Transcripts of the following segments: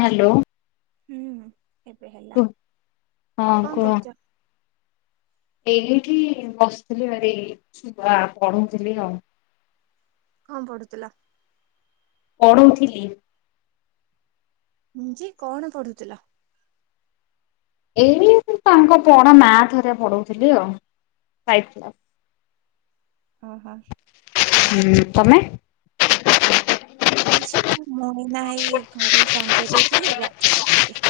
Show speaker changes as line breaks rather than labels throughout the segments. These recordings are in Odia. ହାଲୋ।
ହୁଁ ହୁଁ ଏବେ ହେଲା।
ହଁ
କଣ
କୁହ।
କରୁଛ?
ଏଇଠି ବସିଥିଲି ଭାରି ଛୁଆ ପଢ଼ଉ ଥିଲି ଆଉ।
କଣ ପଢୁଥିଲ?
ପଢଉଥିଲି।
ହୁଁ ଯେ କଣ ପଢୁଥିଲ?
ଏଇ ତାଙ୍କ ପଣ ମ୍ୟାଥ୍ ହେରିଆ ପଢ଼ଉଥିଲି ଆଉ ଫାଇପ୍ କ୍ଲାସ୍।
ଅହ।
ହୁଁ। ତମେ?
ନିସିନା ମୁ ଏଇନା ଏଇ ଘରେ ସଞ୍ଜ ଦୋଉଥିଲି ଏବେ ଆସିଲି ଉଠିକି।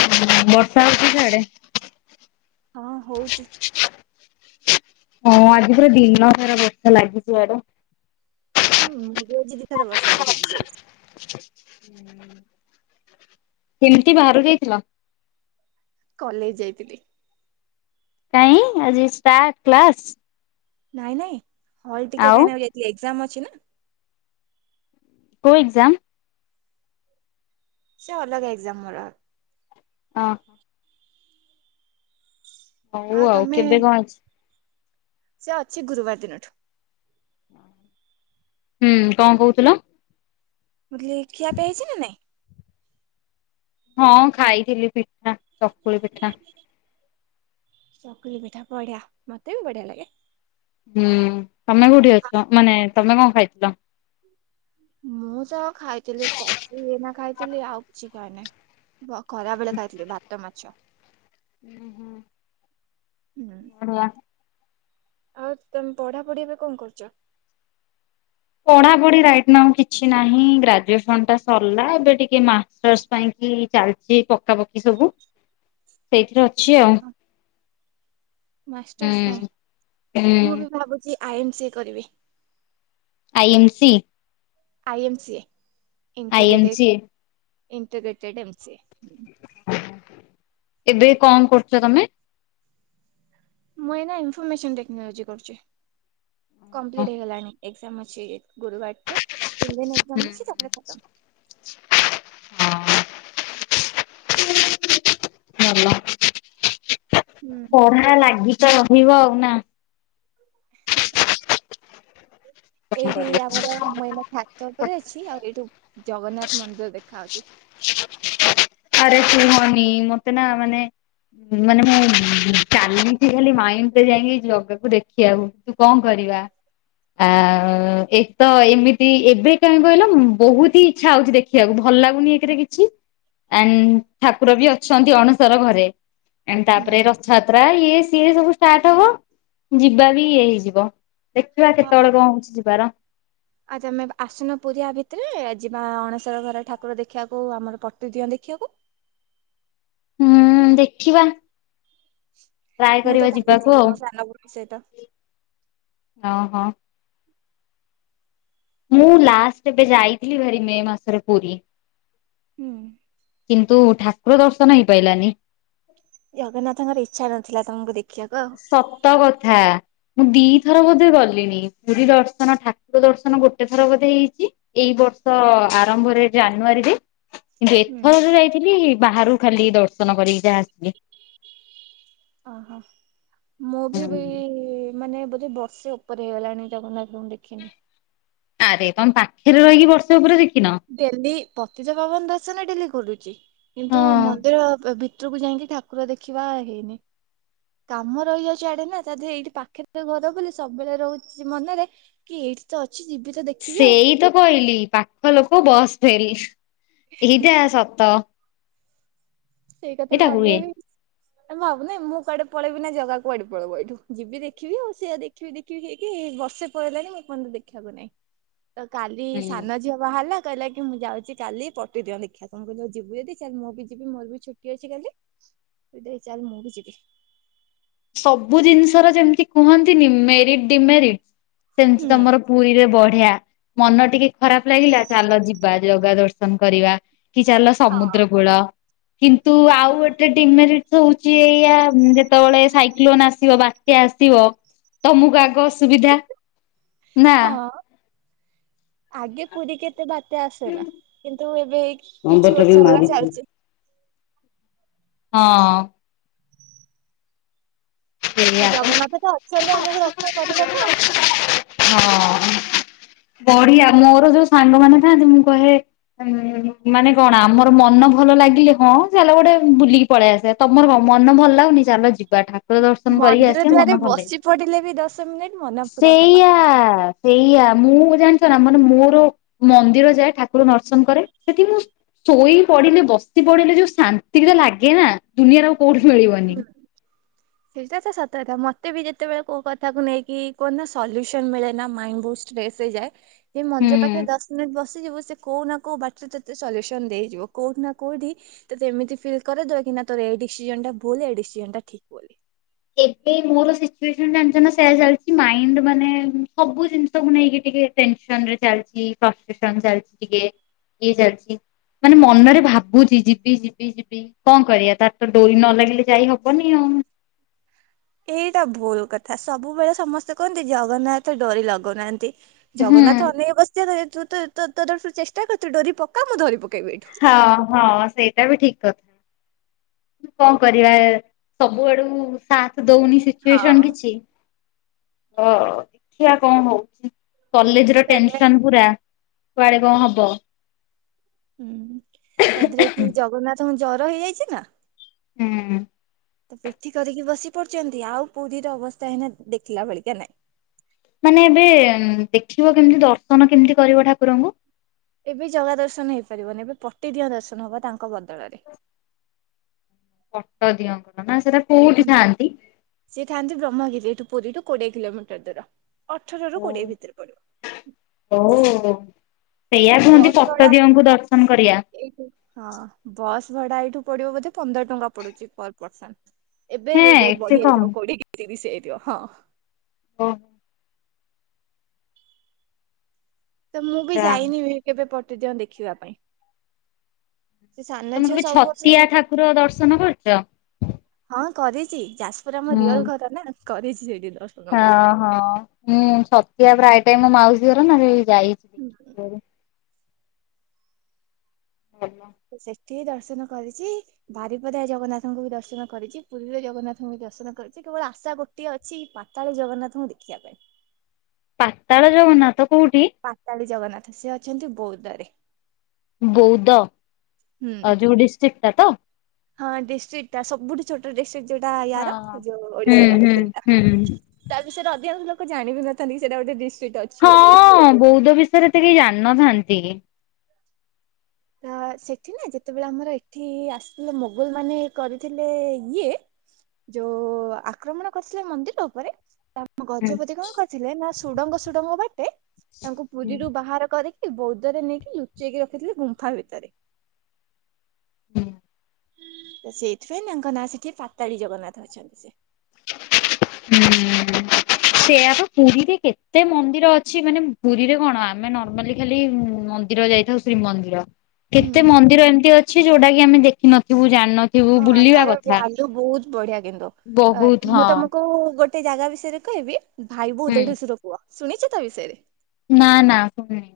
ହମ୍ ବର୍ଷା ହୋଉଛି ସିଆଡେ?
ହଁ ହୋଉଛି।
ହଁ ଆଜି ପୁରା ଦିନ ସାରା ବର୍ଷା ଲାଗିଛି ଇଆଡ଼େ।
ହୁଁ ମୁଁ ବି ଆଜି ଦି ଥର ବର୍ଷାରେ ଭିଜି ଯାଇଛି।
କେମତି ବାହାରକୁ ଯାଇଥିଲ?
କଲେଜ ଯାଇଥିଲି।
କାଇଁ ଆଜି ଷ୍ଟାର୍ କ୍ଲାସ।
ନାଇଁ ନାଇଁ ହଲ୍ ଟିକେ
ଆଉ
କାଇଁନା ଏଗ୍ଜାମ୍ ଅଛି ନା।
କେଉ ଏକ୍ଜାମ୍।
ସେ ଅଲଗା ଏକ୍ଜାମ ମୋର।
ହଁ। ହଉ ଆଉ କେବେ କଣ ଅଛି।
ସେ ଅଛି ଗୁରୁବାର ଦିନଠୁ।
ହୁଁ କଣ କହୁଥିଲ।
କହୁଥିଲିି ଖିଆପିଆ ହେଇଛି ନା ନାଇଁ।
ହଁ ଖାଇଥିଲି ପିଠା ଚକୁଳି ପିଠା।
ଚକୁଳି ପିଠା ବଢିଆ ମତେ ବି ବଢିଆ ଲାଗେ।
ହୁଁ ତମେ କୋଉଠି ଅଛ ମାନେ ତମେ କଣ ଖାଇଥିଲ।
ମୁଁ ତ ଖାଇଥିଲି କଫି ଏଇନା ଖାଇଥିଲି ଆଉ କିଛି ଖାଇନି। ଖରାବେଳେ ଖାଇଥିଲି ଭାତ ମାଛ।
ହୁଁ ହୁଁ
ହୁଁ।
ବଢିଆ।
ଆଉ ତମେ ପଢା ପଢି ଏବେ କଣ କରୁଛ।
ପଢା ପଢି ରାଇଟ ନାଓ କିଛି ନାହିଁ ଗ୍ରାଜୁଏସନ ଟା ସରିଲା ଏବେ ଟିକେ ମା [unintelligible] ପାଇଁ କି ଚାଲିଛି ପକାପକି ସବୁ ସେଇଥିରେ ଅଛି ଆଉ।
ମାଷ୍ଟର୍ ପାଇଁ
ହୁଁ।
ମୁଁ
ହୁଁ
ବି ଭାବୁଛି ଆଇ ଏମ୍ ସି କରିବି।
I M C.
I MC
I M C
integrated integrated MC ଏ।
ଏବେ କଣ କରୁଛ ତମେ।
ମୁଁ ଏଇନା ଇନଫର୍ମେସନ ଟେକ୍ନୋଲୋଜି କରୁଛି
ହଁ
କମ୍ପ୍ଲିଟ୍ ହେଇଗଲାଣି। ଏକ୍ଜାମ ଅଛି ଗୁରୁବାର ଠୁ ତିନ ଦିିନ ଏକ୍ଜାମ ଅଛି ତାପରେ ଖତମ୍।
[inaudible]
ହୁଁ।
ପଢା ଲାଗିଚ ରହିବ ନା। କଣ
ଏଇଠି
କରିବା।
ଆମର ମୁ ଏଇନା ତାପରେ ଅଛି ଆଉ ଏଇଠୁ ଜଗନ୍ନାଥ ମନ୍ଦିର ଦେଖାଯାଉଛି।
ଆରେ କୁହନି ମତେ ନା ମାନେ। ମାନେ ମୁଁ ଚାଲିଛି ଖାଲି ମାଇଣ୍ଡରେ ଯାଇକି ଜଗାକୁ ଦେଖିବାକୁ। ତ କଣ କରିବା। ଆ ଏକ ତ ଏମିତି ଏବେ କାହିଁ କହିଲ ବହୁତ ହି ଇଚ୍ଛା ହଉଛି ଦେଖ ଦେଖିବାକୁ ଭଲ ଲାଗୁନି ଏକରେ କିଛି। ଆ ଠାକୁର ବି ଅଛନ୍ତି ଅଣସର ଘରେ
ହୁଁ।
ତାପରେ ରଥଯାତ୍ରା ଯାତ୍ରା ଇଏ ସିଏ ସବୁ ଷ୍ଟାର୍ଟ ହବ ଯିବା ବି ଇଏ ହେଇଯିବ। ଦେଖିବା କେତେବେଳେ କଣ ହଉଛି ଯିବାର।
ଆଜି ତମେ ଆସୁନ ପୁରୀ ଆ ଭିତରେ ଯିବା ଅଣଶର ଘର ଠାକୁର ଦେଖିବାକୁ ଆମର ପ୍ରତିଦିଅଁ ଦେଖିବାକୁ।
ହୁଁ ଦେଖିବା। ଟ୍ରାଏ
ମୁଁ ତ
କରିବା
କାଲି
ଯିବାକୁ
ଯିବି ମୋ ସାନ ଭଉଣୀ ସହିତ
ହଁ ହଁ। ମୁଁ ଲାଷ୍ଟ ଏବେ ଯାଇଥିଲି ଭାରି ମେ ମାସରେ ପୁରୀ।
ହୁଁ।
କିନ୍ତୁ ଠାକୁର ଦର୍ଶନ ହେଇପାଇଲାନି।
ଜଗନ୍ନାଥଙ୍କ ଇଚ୍ଛା ନ ଥିଲା ତମକୁ ଦେଖି
ସତ କଥା। ମୁଁ ଦି ଥର ବୋଧେ ଗଲିଣି ପୁରୀ ଦର୍ଶନ ଠାକୁର ଦର୍ଶନ ଗୋଟେ ଥର ବୋଧେ ହେଇଚି ଏଇ ବର୍ଷ ଆରମ୍ଭରେ ଜାନୁଆରୀରେ କିନ୍ତୁ
ହୁଁ।
ଏଥର ଯଉ ଯାଇଥିଲି ବାହାରୁ ଖାଲି ଦର୍ଶନ କରିକି ଯାହା ଆସିଲି।
ଓହୋ ମୁଁ ବି ଭେ ଏଇ ମାନେ ବୋଧେ ବର୍ଷେ ଉପରେ ହେଇଗଲାଣି ଜଗନ୍ନାଥଙ୍କୁ ଦେଖିନି।
ଆରେ ତମେ ପାଖରେ ରହିକି ବର୍ଷା ଉପରେ ଦେଖିନ।
[unintelligible] ଡେଲି ପତିତ ପାବନ ଦର୍ଶନ ଡେଲି କରୁଚି କିନ୍ତୁ ମନ୍ଦିର ଭ- ଭ-ଭି ଭିତରୁକୁ ଯାଇକି ଠାକୁର ଦେଖିବା ହେଇନି। କାମ ରହିଯାଉଚି ଆଡେ ନା ତା ଦେହରେ ଏଇଠି ପାଖରେ ତ ଘର ବୋଲି ସବୁବେଳେ ରହୁଚି ମନରେ କି ଏଇଠି ତ ଅଛି ଯିବି। ତ ଦେଖିବି ଆଉ।
ସେଇ ତ କହିଲି ପାଖ ଲୋକ ବସ୍ ଫେଲ୍ ଏଇଟା ସତ।
ସେଇ କଥା
ଏଇଟା
ଭାବି
ହୁଏ।
ଭାବି ଏ ଭାବୁନି ମୁଁ କାଡେ ପଳେଇବି ନା ଜାଗା କୁଆଡେ ପଳେବ ଏଇଠୁ ଯିବି ଦେଖିବି ଆଉ ସେଆ ଦେଖି ଦେଖିବି ଦେଖିବି ହେଇକି ବର୍ଷେ ପଳେଇଲାଣି ମୁଁ ଏପର୍ଯ୍ଯନ୍ତ ଦେଖିବାକୁ ନାଇଁ। ତ କାଲି ସାନ ଝିଅ ବାହାରିଲା କହିଲା କି ମୁଁ ଯାଉଚି କାଲି ପଟି ଦିଅଁ ଦେଖିବାକୁ ମୁଁ କହିଲି ହଉ ଯିବୁ ଯଦି ଚାଲ୍ ମୁଁ ବି ଯିବି ମୋର ବି ଛୁଟି ଅଛି କାଲି ତୁ ଦେଇ ଚାଲ ମୁଁ ବି ଯିବି।
ସବୁ ଜିନିଷର ଯେମିତି କୁହନ୍ତିନି ମେରିଟ୍ ଡିମେରିଟ୍ ସେମିତି
ହୁଁ।
ତମର ପୁରୀରେ ବଢିଆ ମନ ଟିକେ ଖରାପ ଲାଗିଲା ଚାଲ ଯିବା ଜଗା ଦର୍ଶନ କରିବା। କି ଚାଲ
ହଁ
ସମୁଦ୍ର କୂଳ। କିନ୍ତୁ ଆଉ ଗୋଟେ ଡିମେରିଟ୍ ତ ହଉଚି ଏଇଆ ଯେତେବେଳେ ସାଇକ୍ଲୋନ ଆସିବ ବାତ୍ୟା ଆସିବ ତମକୁ ଆଗ ଅସୁବିଧା ନା?
ହଁ ଆଗେ ପୁରୀକି ଏତେ ବାତ୍ୟା ଆସେ ନା କିନ୍ତୁ ଏବେ କିଛି
ନମ୍ବରଟା ବି
ବର୍ଷ ହେଲା
ମାରିଛି।
ଚାଲିଚି।
ହଁ।
ହଁ
ସେଇଆ
ଜଗନ୍ନାଥ ତ ଅଛନ୍ତି ଆମକୁ ରକ୍ଷା କରିବାକୁ ଆଉ।
[inaudible] ହଁ ବଢିଆ ମୋର ଯୋଉ ସାଙ୍ଗମାନେ ଥାନ୍ତି ମୁଁ କହେ ହଁ ମାନେ କଣ ଆମର ମନ ଭଲ ଲାଗିଲେ କଁ ଚାଲ ଗୋଟେ ବୁଲିକି ପଳେଇ ଆସିବା ତମର କଁ ମନ ଭଲ ଲାଗୁନି ଚାଲ ଯିବା ଠାକୁର ଦର୍ଶନ୍ କରିକି ଆସିବା ମନ ଭଲ ଲାଗିବ।
ପଡ଼ିିଲେ ବି ଦଶ [unintelligible] [unintelligible] ଭଲ।
ସେଇୟା। ସେଇଆ ମୁଁ ଜାଣିଚ ନା ମାନେ ମୋର ମନ୍ଦିର ଯାଏ ଠାକୁର ନର୍ଶନ କରେ ସେଠି ମୁଁ ଶୋଇ ପଡିଲେ ବସି ପଡିଲେ ଯୋଉ ଶାନ୍ତି ଟା ଲାଗେ ନା ଦୁନିଆର କୋଉଠି ମିଳିବ।
ହୁଁ। ସେଇଟାତ ସତ କଥା ମତେ ବି ଯେତେବେଳେ କୋଉ କଥାକୁ ନେଇକି କଣ ନା ସଲ୍ୟୁସନ୍ ମିଳେ ନା ମାଇଣ୍ଡ ବହୁତ ଫ୍ରେସ୍ ହେଇଯାଏ ଏଇ ମନ୍ଦିର
ହୁଁ।
ପାଖରେ ଦଶ ମିନିଟ୍ ବସ ବସିଯିବ ସେ କଉଁ ନା କଉଁ ବାଟରେ ତତେ ସଲ୍ୟୁସନ୍ ଦେଇଯିବ କଉଁଠି ନା କଉଁଠି ତତେ ଏମିତି ଫିଲ୍ କରେଇଦେବେ କି ନା ତୋର ଏଇ ଡିସିଜନ ଟା ଭୁଲ ଏଇ ଡିସିଜନ ଟା ଠିକ୍ ବୋଲି।
ଏଇ ମୋର ସିଚୁଏସନ ଜାଣିଚ ନା ସେଇୟା ଚାଲିଚି ମାଇଣ୍ଡ ମାନେ ସବୁ ଜିନିଷକୁ ନେଇକି ଟିକେ ଟେନସନ୍ ରେ ଚାଲିଚି ଫ୍ରଷ୍ଟେସନ ଚାଲିଚି ଟିକେ। ଇଏ ଚା ଲ୍ ଚି ମାନେ ମନରେ ଭାବୁଚି ଯିବି ଯିବି ଯିବି କଣ କରିବା ତାର ତ ଡୋରି ନ ଲାଗିଲେ ଯାଇ ହବନି ଆଉ।
ଏଇଟା ଭୁଲ୍ କଥା ସବୁବେଳେ ସମସ୍ତେ କୁହନ୍ତି ଜଗନ୍ନାଥ ଡୋରି ଲଗଉନାହାନ୍ତି
ହୁଁ
ଜଗନ୍ନାଥ ଅନେଇ [inaudible] ତୁ ତୁ ଚେଷ୍ଟା କରେ ଡୋରି ପକା ମୁଁ ଧରି ପକେଇବି। ଏଇଠୁ।
ହଁ ହଁ ସେଇଟା ବି ଠିକ୍ କଣ କରିବା ସବୁଆଡକୁ ସାଥ ଦଉନି। ସିଚୁଏସନ୍
ହଁ
କିଛି ହଁ ଦେଖିବା କଣ ହଉଚି କଲେଜେ
ତା ଦେହରେ
ଟେନ୍ସନ୍ ପୁରା କୁଆଡେ କଣ ହବ।
ହୁଁ ତା ଦେହରେ ଏଠି ଜଗନ୍ନାଥଙ୍କ ଜର ହେଇଯାଇଚି ନା।
ହୁଁ।
ତ ପିଠି କରିକି ବସି ପଡିଚନ୍ତି ଆଉ ପୁରୀର ଅବସ୍ଥା ହେନା ଦେଖିଲା ବେଳିକା ନାଇଁ।
ମାନେ ଏବେ ଦେଖିବ କେମିତି ଦର୍ଶନ କେମିତି କରିବ ଠାକୁରଙ୍କୁ?
ଏବେ ଜଗା ଦର୍ଶନ ହେଇପାରିବନି ଏବେ ପଟିଦିଅଁ ଦର୍ଶନ ହବ ତାଙ୍କ ବଦଳରେ।
ପଟ ଦିଅଙ୍କ ନା ସେଟା କୋଉଠି
ହୁଁ।
ଥାଆନ୍ତି?
ସିଏ ଥାନ୍ତି ବ୍ରହ୍ମଗିରି ଏଠୁ ପୁରୀରୁୁ କୋଡିଏ କିଲୋମିଟର ଦୂର ଅଠର ରୁ କୋଡିଏ ଭିତରେ ପଡିବ।
ଓ ସେଇଆ କୁହନ୍ତି
ବସ୍ ଭଡା
ପଟଦିଅଙ୍କୁ ଦର୍ଶନ କରିବା।
ଏଇଠୁ ହଁ ବସ୍ ଭଡା ଏଇଠୁ ପଡିବ ବୋଧେ ପନ୍ଦର ଟଙ୍କା ପଡୁଛି ପର୍ ପର୍ସନ୍। ଏବେ
ହେଁ
ଏ ରେଟ୍
ଏତେ କମ୍
ବଢିଯାଇଯିବ କୋଡିିଏ କି ତିରିଶ ହେଇଯା ଇଥିବ ହଁ।
ହଁ।
ତ ମୁଁ ବି ଯାଇନି କେବେ ପଟଦିଅଁଦେଖିବା ପାଇଁ। ସେ ସାନ
ତମେ
ଝିଅ
କେବେ
ସବୁ ବର୍ଷ
ଛତିଆ
ଯାଏ।
ଠାକୁର ଦର୍ଶନ କରୁଚ?
ହଁ କରିଚି ଯାଜପୁରେ ଆମ
ହୁଁ
ରିଅଲ ଘର ନା କରିଚି ସେଇଠି ଦର୍ଶ
ହଁ ହଁ ମୁଁ ଛତିଆ ପ୍ରାୟ ଟା ମୋ ମାଉସୀ ଘର ନା ସେ ଯାଇଚି
ହୁଁ।
[unintelligible]
ସେଠି ଦର୍ଶନ କରିଚି ବାରିପଦା ଜଗନ୍ନାଥଙ୍କୁ ବି ଦର୍ଶନ କରିଚି ପୁରୀରେ ଜଗନ୍ନାଥଙ୍କୁ ବି ଦର୍ଶନ କରିଚି କେବଳ ଆଶା ଗୋଟ୍ ଗୋଟିଏ ଅଛି ପାତାଳୀ ଜଗନ୍ନାଥଙ୍କୁ ଦେଖିବା ପାଇଁ।
ପାତାଳ ଜଗନ୍ନାଥ କୋଉଠି?
ପାତାଳୀ ଜଗନ୍ନାଥ ସେ ଅଛନ୍ତି ବୌଦରେ।
ବୌଦ
ହୁଁ
ଯଉଁ ଡିଷ୍ଟ୍ରିକ୍ଟଟା ତ?
ହଁ ଡିଷ୍ଟ୍ରିକ୍ଟା ସବୁଠୁ ଛୋଟ ଡିଷ୍ଟ୍ରିକ୍ଟ ଯୋଉଟା
ହଁ।
ୟାର ଯୋଉ
ହଁ।
ଓଡିଶାର
ହୁଁ
ସେଇଟା।
ହୁଁ ହୁଁ।
ତା ବିଷୟରେ ଅଧିକାଂଶ ଲୋକ ଜାଣିବିିନଥାନ୍ତି ସେଇଟା ଗୋଟେ ଡିଷ୍ଟିିକ ଅଛି ବୋଲି
ହଁ ବୌଧ ବିଷୟରେ ତ କେହି ଜାଣିନଥାନ୍ତି।
ତ ସେଠି ନା ଯେତେବେଳେ ଆମର ଏଠି ଆସିଥିଲେ ମୋଗଲ ମାନେ କରିଥିଲେ ଇଏ ଯୋଉ ଆକ୍ରମଣ କରିଥିଲେ ମନ୍ଦିର ଉପରେ ତା
ହୁଁ।
ଗଜପତି କଣ କରିଥିଲେ ନା ସୁଡ଼ଙ୍ଗ ସୁଡ଼ଙ୍ଗ ବାଟେ ତାଙ୍କୁ
ହୁଁ।
ପୁରୀରୁ ବାହାର କରି ବୌଦରେ ନେଇକି ଲୁଚେଇକି ରଖିଥିଲେ ଗୁମ୍ଫା ଭିତରେ।
ହୁଁ।
ତ ସେଇଥିପାଇଁ ତାଙ୍କ ନାଁ ସେଠି ପାତାଳୀ ଜଗନ୍ନାଥ ଅଛନ୍ତି ସେ।
[inaudible] ସେଆ ପା ପୁରୀରେ କେତେ ମନ୍ଦିର ଅଛି ମାନେ ପୁରୀରେ କଣ ଆମେ ନର୍ମାଲି ଖାଲିି ମନ୍ ମନ୍ଦିର ଯାଇଥାଉ ଶ୍ରୀମନ୍ଦିର କେତେ
ହୁଁ।
ମନ୍ଦିର ଏମିତି ଅଛି ଯୋଉଟା କି ଆମେ ଦେଖିନଥିବୁ ଜାଣିନ
ହଁ ତାର ଭ୍ୟାଲୁ ବହୁତ ବଢିଆ କିନ୍ତୁ ଆ
ବହୁତ
ମୁଁ
ହଁ
ତମକୁ ମୁଁ ଗୋଟେ ଜାଗା ବିଷୟରେ କହିବି ଭାଇ ବୋହୁ
ହୁଁ
ଦେଢୁଶୁର ପୁଅ ଶୁଣିଚ ତା ବିଷୟରେ?
ନା ନା ଶୁଣନି।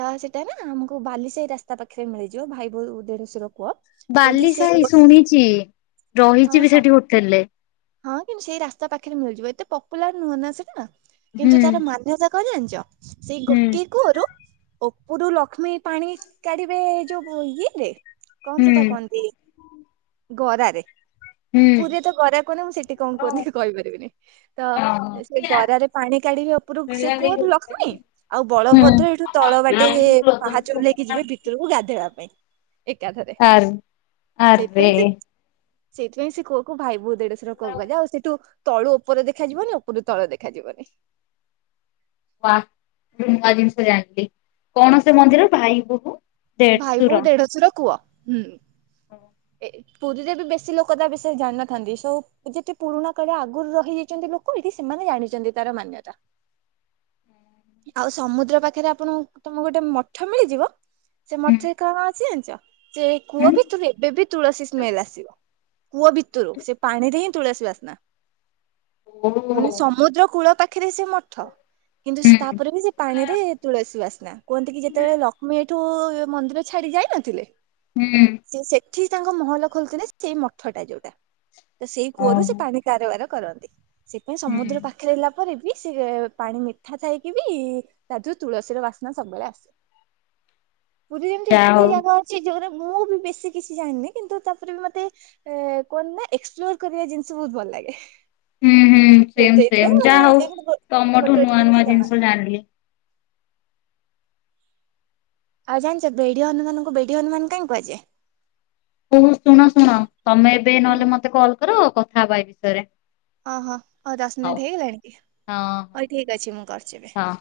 ତ ସେଇଟା ନା ଆମକୁ ବାଲିସାହି ରାସ୍ତା ପାଖରେ ମିଳିଯିବ ଭାଇ ବୋହୁ ଦେଢୁଶୁର
ବାଲି ସାହି ଶୁଣିଚି ରହିଚି
ହଁ
ବି ସେଠି ହୋଟେଲ୍ ରେ।
ହଁ କିନ୍ତୁ ସେଇ ରାସ୍ତା ପାଖରେ ମିଳିଯିବ ଏତେ ପପୁଲାର ନୁହଁ ନା ସେଟା
ହୁଁ
କିନ୍ତୁ ତାର ମାନ୍ୟତା କଣ ଜାଣିଛ ସେଇ
ହୁଁ
ଗୋଟେ କୁଅରୁ ଉପରୁ ଲକ୍ଷ୍ମୀ ପାଣି କାଢିବେ ଯୋଉ ଇଏରେ କଣ
ହୁଁ
ସେଇଟା କୁହନ୍ତି ଗରାରେ
ହୁଁ
ପୁରା ତ ଗରା କହନି ମୁଁ ସେଠି କଣ କହୁନି କହିପାରିବିନି ତ
ହଁ
ସେ ଗରାରେ ପାଣି କାଢିବେ ଉପରକୁ ସେ କୁହ ଲକ୍ଷ୍ମୀ ଆଉ
ହୁଁ
ବଳଭଦ୍ର ଏଇଠୁ ତଳ ବାଟେ ପାହାଚ ଚଲେଇକି ଯିବେ ଭିତରକୁ ଗାଧୋଇବା ପାଇଁ ଏକାଥରେ
ଆର୍ ଆରେ
ସେଇଥିପାଇଁ ସେ ସେଇଥିପାଇଁ ସେ କୂଅ କୁ ଭାଇ ବହୁ ଦେଢସୁର କୂଅ କୁହାଯାଏ ଆଉ ସେଇଠୁ ତଳୁ ଉପରେ ଦେଖାଯିବନି ଉପରେ ତଳେ ଦେଖାଯିବନି
ନୂଆ ଜିନିଷ ଜାଣିଲି କଣ ସେ ମନ୍ଦିର ଭାଇ ବୋହୂ [inaudible]
ଭାଇ
ଦେଢଶୁର।
ବହୁ ଦେଢଶୁର କୂଅ ହୁଁ ଏ ପୁରୀରେ ବି ବେଶୀ ଲୋକ ତା ବିଷୟରେ ଜାଣିିନଥାନ୍ତି ସୋ ଯେତେ ପୁରୁଣା କାଳିଆ ଆଗରୁ ରହିଯାଇଛନ୍ତି ଲୋକ ସେମାନେ ଜାଣିଛନ୍ତି ତାର ମାନ୍ୟତା ଆଉ ସମୁଦ୍ର ପାଖରେ ଆପଣଙ୍କୁ ତମକୁ ଗୋଟେ ମଠ ମିଳିଯିବ ସେ
ହୁଁ
ମଠରେ କଣ ଅଛି ଜାଣିଛ ସେ
ହୁଁ
କୂଅ ବି ତ ଏବେ ବି ତୁଳସୀ ସ୍ମେଲ ଆସିବ କୂଅ ଭିତରୁ ସେ ପାଣିରେ ହିଁ ତୁଳସୀ ବାସନା
ଓ
ମାନେ
ହୁଁ
ସମୁଦ୍ର କୂଳ ପାଖ ପାଖିରେ ସେ ମଠ କିନ୍ତୁ ସେ
ହୁଁ।
ତାପରେ ବି ସେ ପାଣି ରେ ତୁଳସୀ ବାସ୍ନା କୁହନ୍ତି କି ଯେତେବେଳେ ଲକ୍ଷ୍ମୀ ତୁ ମନ୍ଦିର ଛାଡି ଯାଇ ନଥିଲେ
ହୁଁ
ସେ ସେଠି ତାଙ୍କ ମହଲ ଖୋଲିଥିଲେ ସେଇ ମଠ ଟା ଯୋଉଟା ତ ସେଇ କୂଅରୁ ସେ
ଓହୋ
ପାଣି କାରବାର। କରନ୍ତି ସେଥି ପାଇଁ
ହୁଁ
ସମୁଦ୍ର ପାଖରେ ଫେରିଲା ପରେ ବି ସେ ପାଣି ମିଠା ଥାଇକି ବି ତା ଥୁରୁ ତୁଳସୀର ବାସ୍ନା ସବୁବେଳେ ଆସେ। ପୁରୀ ରେ
ଯାହା
ଏତେ
ହଉ
ଜାଗା ଅଛି ଯୋଉରେ ମୁଁ ବି ବେଶୀ କିଛି ଜାଣିନି କିନ୍ତୁ ତାପରେ ବି ମତେ କୁହନ୍ତି ନା ଏକ୍ସପ୍ଲୋର କରିବା ଜିନିଷ ବହୁତ ଭଲ ଲାଗେ।
ହୁଁ ହୁଁ
ସେ
ସେମ୍
ସେଇଥି
ସେମ୍
ପାଇଁ ଗୋଟେ
ଯାହା
ଗୋଟେ ଜିନିଷ ଜଣା
ଜାଣିନି
ଆଉ ଜାଣିଛେ ବେଢି ହୁମାନଙ୍କୁ ବେଡି ହନୁମାନ କାଇଁ କୁହାଯାଏ
ଶୁଣ ଶୁଣ ତମେ ଏବେ
ହୁଁ।
ନହେଲେ ମତେ କଲ୍ କର କଥା ହେବା ଏ ବିଷୟରେ
ହଁ ହଁ ହଉ ଦଶ ମିନିଟ୍ ହେଇଗଲାଣି କି
ହଁ ହଁ
ହଉ ଠିକ୍ ଅଛି ମୁଁ କରୁଛି ଏବେ।
ହଁ।